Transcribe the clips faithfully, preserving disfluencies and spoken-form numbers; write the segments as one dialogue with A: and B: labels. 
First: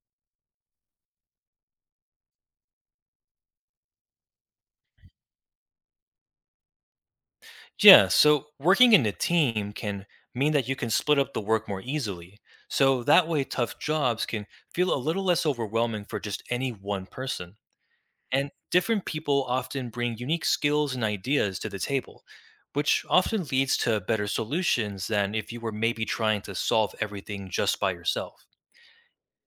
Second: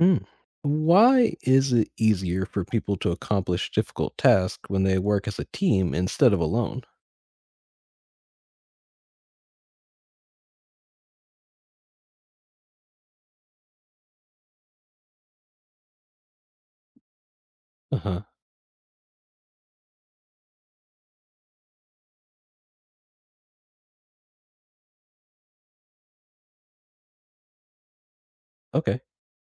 A: Mm. Why is it easier for people to accomplish difficult tasks when they work as a team instead of alone?
B: Yeah, so working in a team can mean that you can split up the work more easily. So that way, tough jobs can feel a little less overwhelming for just any one person.
A: Uh huh.
B: And different people often bring unique skills and ideas to the table, which often leads to better solutions than if you were maybe trying to solve everything just by yourself.
A: Okay.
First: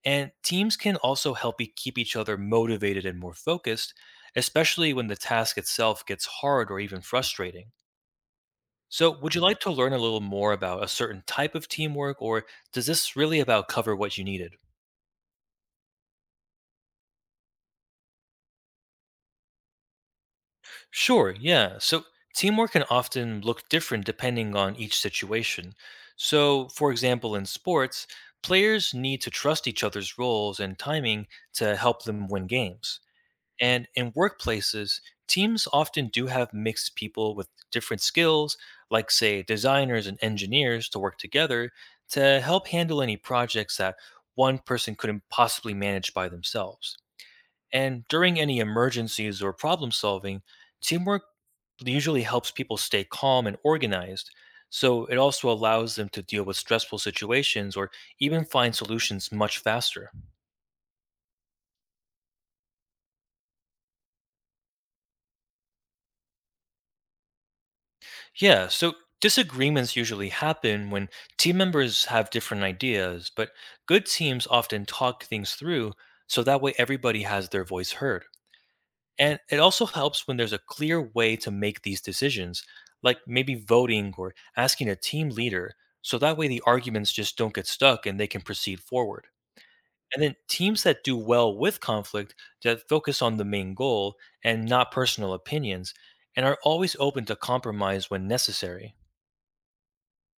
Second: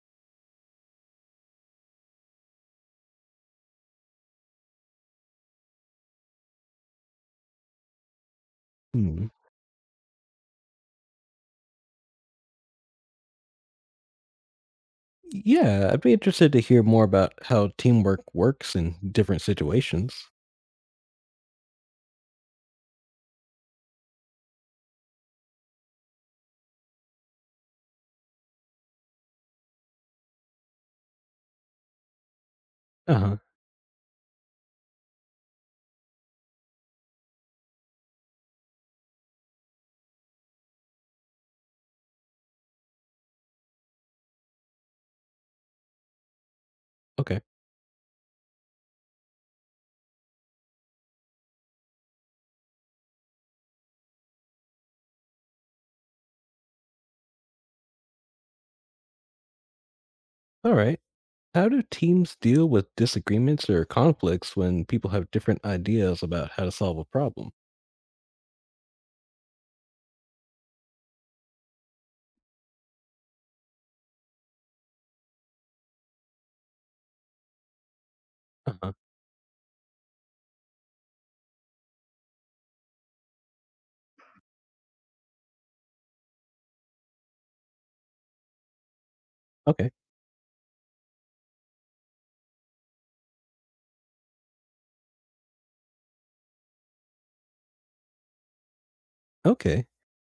B: And teams can also help e- keep each other motivated and more focused, especially when the task itself gets hard or even frustrating. So,
A: Hmm.
B: would you like to learn a little more about a certain type of teamwork, or does this really about cover what you needed?
A: Yeah, I'd be interested to hear more about how teamwork works in different situations.
B: Sure, yeah. So, teamwork can often look different depending on each situation. So, for example, in sports, players need to trust each other's roles and timing to help them win games.
A: Uh huh.
B: And in workplaces, teams often do have mixed people with different skills, like, say, designers and engineers, to work together to help handle any projects that one person couldn't possibly manage by themselves.
A: Okay.
B: And during any emergencies or problem solving, teamwork usually helps people stay calm and organized. So it also allows them to deal with stressful situations or even find solutions much faster.
A: All right. How do teams deal with disagreements or conflicts when people have different ideas about how to solve a problem?
B: Yeah, so disagreements usually happen when team members have different ideas, but good teams often talk things through so that way everybody has their voice heard.
A: Uh huh.
B: And it also helps when there's a clear way to make these decisions, like maybe voting or asking a team leader, so that way the arguments just don't get stuck and they can proceed forward.
A: Okay.
B: And then teams that do well with conflict that focus on the main goal and not personal opinions and are always open to compromise when necessary.
A: Okay.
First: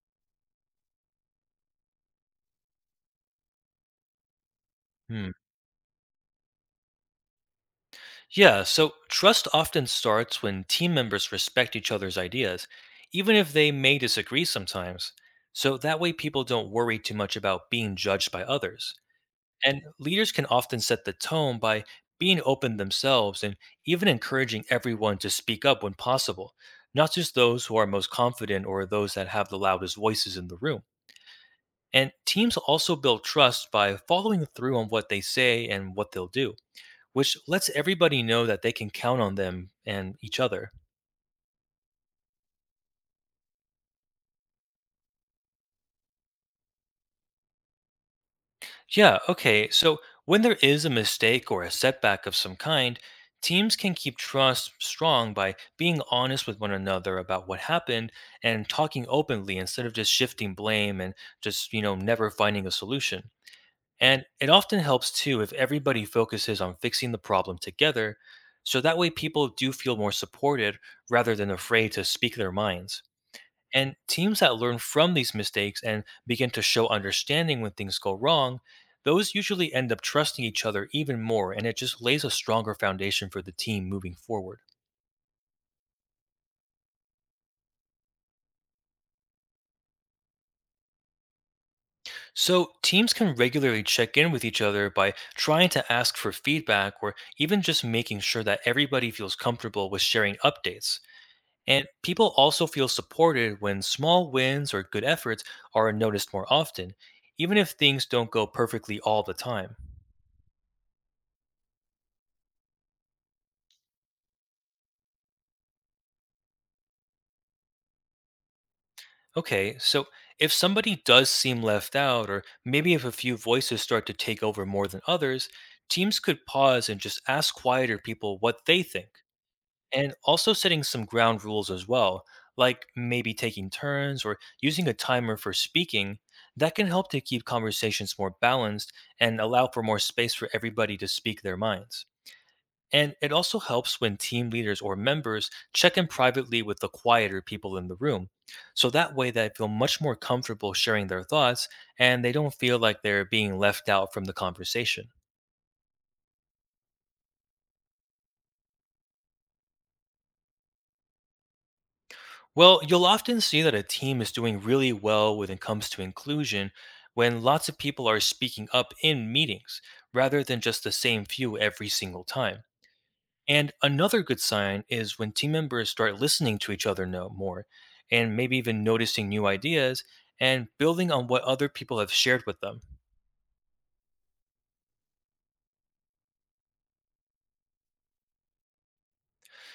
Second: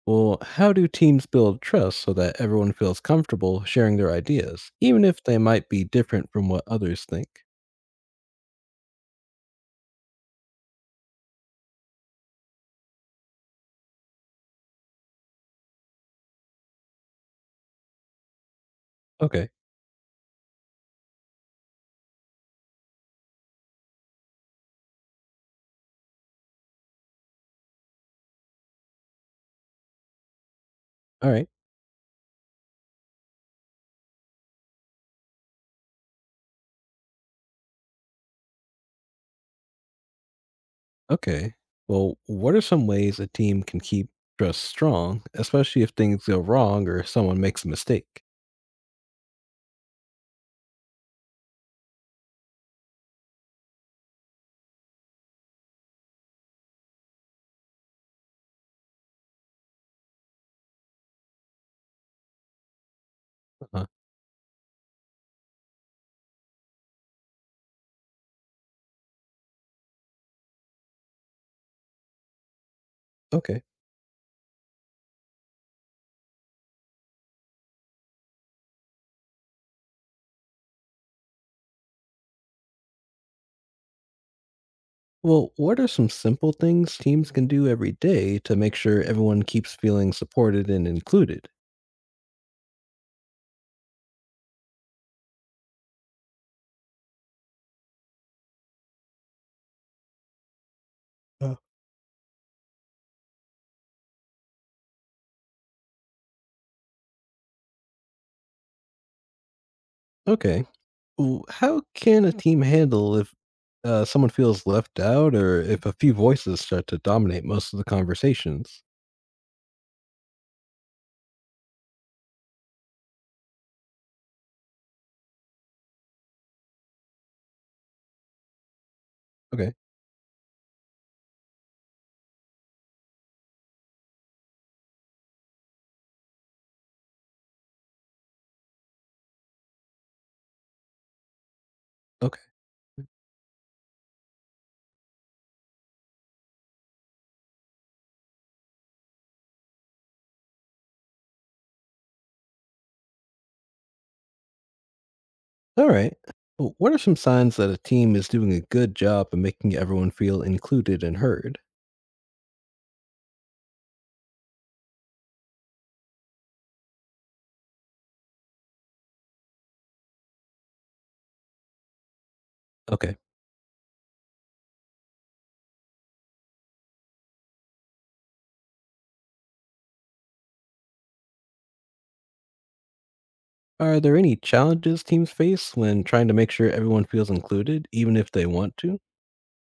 A: Well, how do teams build trust so that everyone feels comfortable sharing their ideas, even if
B: Hmm.
A: they might be different from what others think?
B: Yeah, so trust often starts when team members respect each other's ideas, even if they may disagree sometimes. So that way, people don't worry too much about being judged by others.
A: Okay.
B: And leaders can often set the tone by being open themselves and even encouraging everyone to speak up when possible, not just those who are most confident or those that have the loudest voices in the room.
A: All right.
B: And teams also build trust by following through on what they say and what they'll do, which lets everybody know that they can count on them and each other.
A: Okay. Well, what are some ways a team can keep trust strong, especially if things go wrong or someone makes a mistake?
B: Yeah, okay. So when there is a mistake or a setback of some kind, teams can keep trust strong by being honest with one another about what happened and talking openly instead of just shifting blame and just, you know, never finding a solution.
A: Uh-huh.
B: And it often helps too if everybody focuses on fixing the problem together. So that way people do feel more supported rather than afraid to speak their minds.
A: Okay.
B: And teams that learn from these mistakes and begin to show understanding when things go wrong, those usually end up trusting each other even more, and it just lays a stronger foundation for the team moving forward.
A: Well, what are some simple things teams can do every day to make sure everyone keeps feeling supported and included?
B: So, teams can regularly check in with each other by trying to ask for feedback or even just making sure that everybody feels comfortable with sharing updates.
A: Uh,
B: And people also feel supported when small wins or good efforts are noticed more often, even if things don't go perfectly all the time.
A: okay. W- how can a team handle if uh, someone feels left out or if a few voices start to dominate most of the conversations?
B: Okay, so if somebody does seem left out, or maybe if a few voices start to take over more than others, teams could pause and just ask quieter people what they think.
A: Okay.
B: And also setting some ground rules as well, like maybe taking turns or using a timer for speaking, that can help to keep conversations more balanced and allow for more space for everybody to speak their minds.
A: Okay.
B: And it also helps when team leaders or members check in privately with the quieter people in the room. So that way they feel much more comfortable sharing their thoughts and they don't feel like they're being left out from the conversation.
A: All right. W- What are some signs that a team is doing a good job of making everyone feel included and heard?
B: Well, you'll often see that a team is doing really well when it comes to inclusion when lots of people are speaking up in meetings rather than just the same few every single time.
A: Okay.
B: And another good sign is when team members start listening to each other no more and maybe even noticing new ideas and building on what other people have shared with them.
A: Are there any challenges teams face when trying to make sure everyone feels included, even if they want to?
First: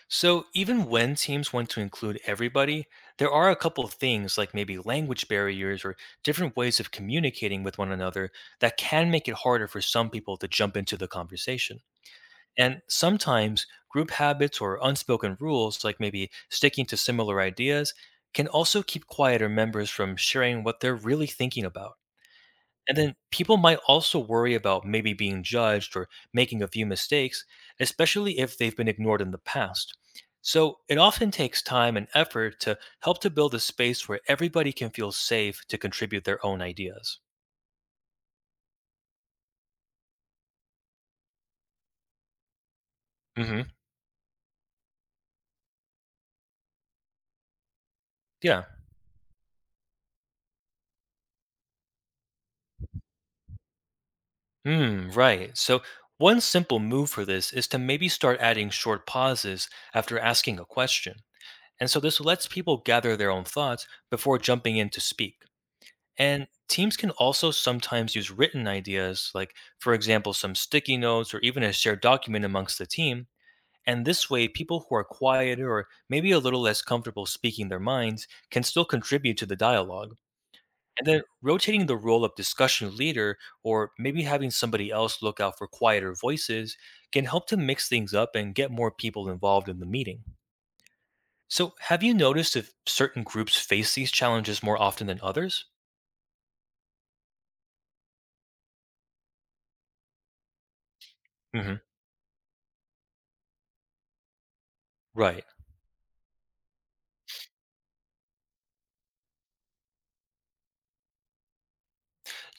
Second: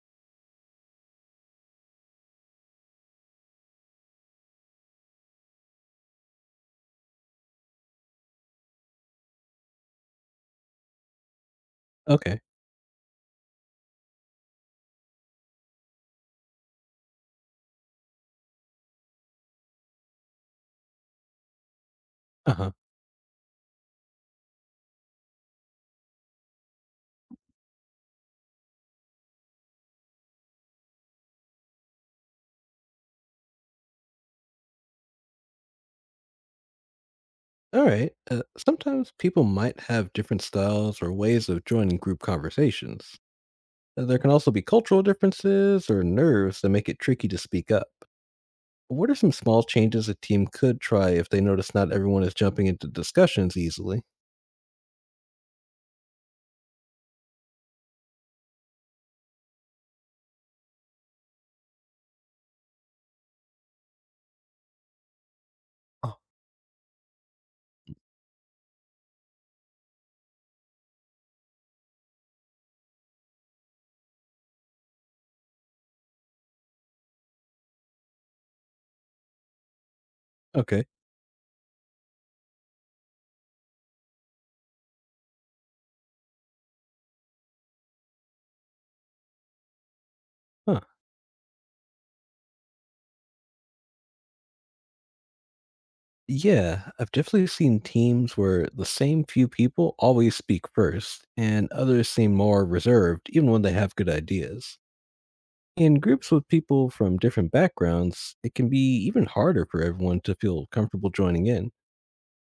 B: So even when teams want to include everybody, there are a couple of things like maybe language barriers or different ways of communicating with one another that can make it harder for some people to jump into the conversation.
A: Okay.
B: And sometimes group habits or unspoken rules, like maybe sticking to similar ideas, can also keep quieter members from sharing what they're really thinking about.
A: Uh huh.
B: And then people might also worry about maybe being judged or making a few mistakes, especially if they've been ignored in the past. So it often takes time and effort to help to build a space where everybody can feel safe to contribute their own ideas.
A: All right. Uh, sometimes people might have different styles or ways of joining group conversations.
B: Hmm.
A: Uh, There can also be cultural differences or nerves that make it tricky to speak up.
B: Yeah.
A: What are some small changes a team could try if they notice not everyone is jumping into discussions easily?
B: Hmm, right. So, one simple move for this is to maybe start adding short pauses after asking a question. And so, this lets people gather their own thoughts before jumping in to speak.
A: Oh.
B: And teams can also sometimes use written ideas, like, for example, some sticky notes or even a shared document amongst the team. And this way, people who are quieter or maybe a little less comfortable speaking their minds can still contribute to the dialogue.
A: Okay.
B: And then rotating the role of discussion leader or maybe having somebody else look out for quieter voices can help to mix things up and get more people involved in the meeting.
A: Huh.
B: So, have you noticed if certain groups face these challenges more often than others?
A: Yeah, I've definitely seen teams where the same few people always speak first, and
B: Hmm.
A: others seem more reserved, even when they have good ideas.
B: Right.
A: In groups with people from different backgrounds, it can be even harder for everyone to feel comfortable joining in.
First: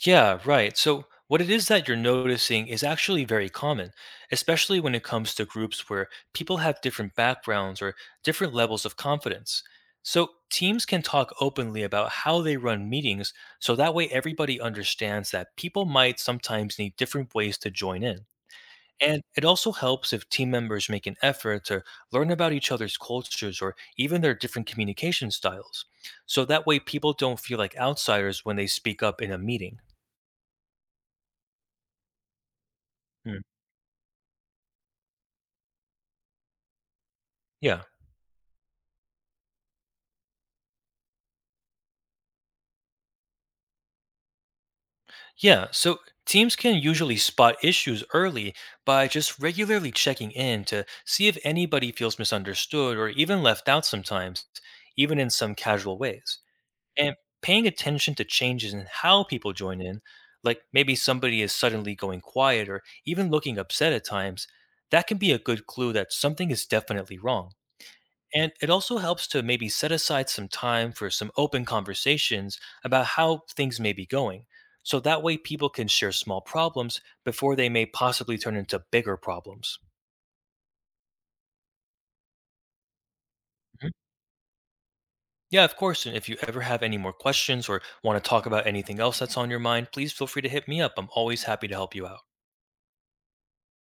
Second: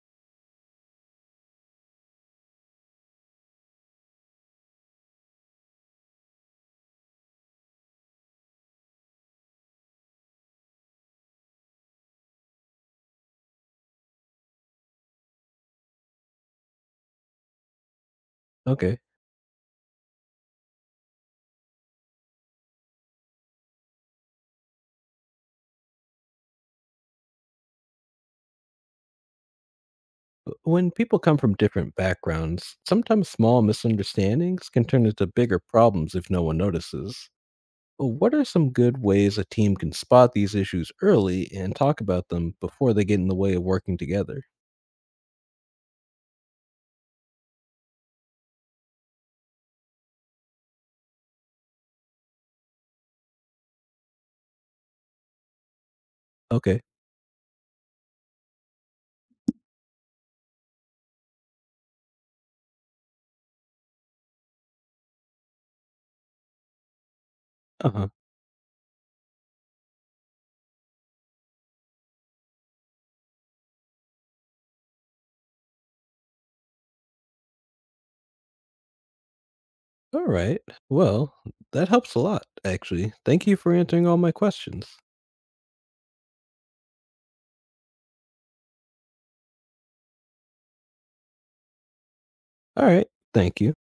B: Yeah, right. So, what it is that you're noticing is actually very common, especially when it comes to groups where people have different backgrounds or different levels of confidence. So, teams can talk openly about how they run meetings so that way everybody understands that people might sometimes need different ways to join in.
A: Okay.
B: And it also helps if team members make an effort to learn about each other's cultures or even their different communication styles. So that way people don't feel like outsiders when they speak up in a meeting.
A: But when people come from different backgrounds, sometimes small misunderstandings can turn into bigger problems if no one notices.
B: Yeah.
A: Uh, What are some good ways a team can spot these issues early and talk about them before they get in the way of working together?
B: Yeah. So teams can usually spot issues early by just regularly checking in to see if anybody feels misunderstood or even left out sometimes, even in some casual ways.
A: Okay.
B: And paying attention to changes in how people join in, like maybe somebody is suddenly going quiet or even looking upset at times, that can be a good clue that something is definitely wrong.
A: Uh huh.
B: And it also helps to maybe set aside some time for some open conversations about how things may be going. So that way, people can share small problems before they may possibly turn into bigger problems.
A: All right. Well, that helps a lot, actually. Thank you for
B: Mhm.
A: answering all my questions.
B: Yeah, of course. And if you ever have any more questions or want to talk about anything else that's on your mind, please feel free to hit me up. I'm always happy to help you out.
A: All right. Thank you.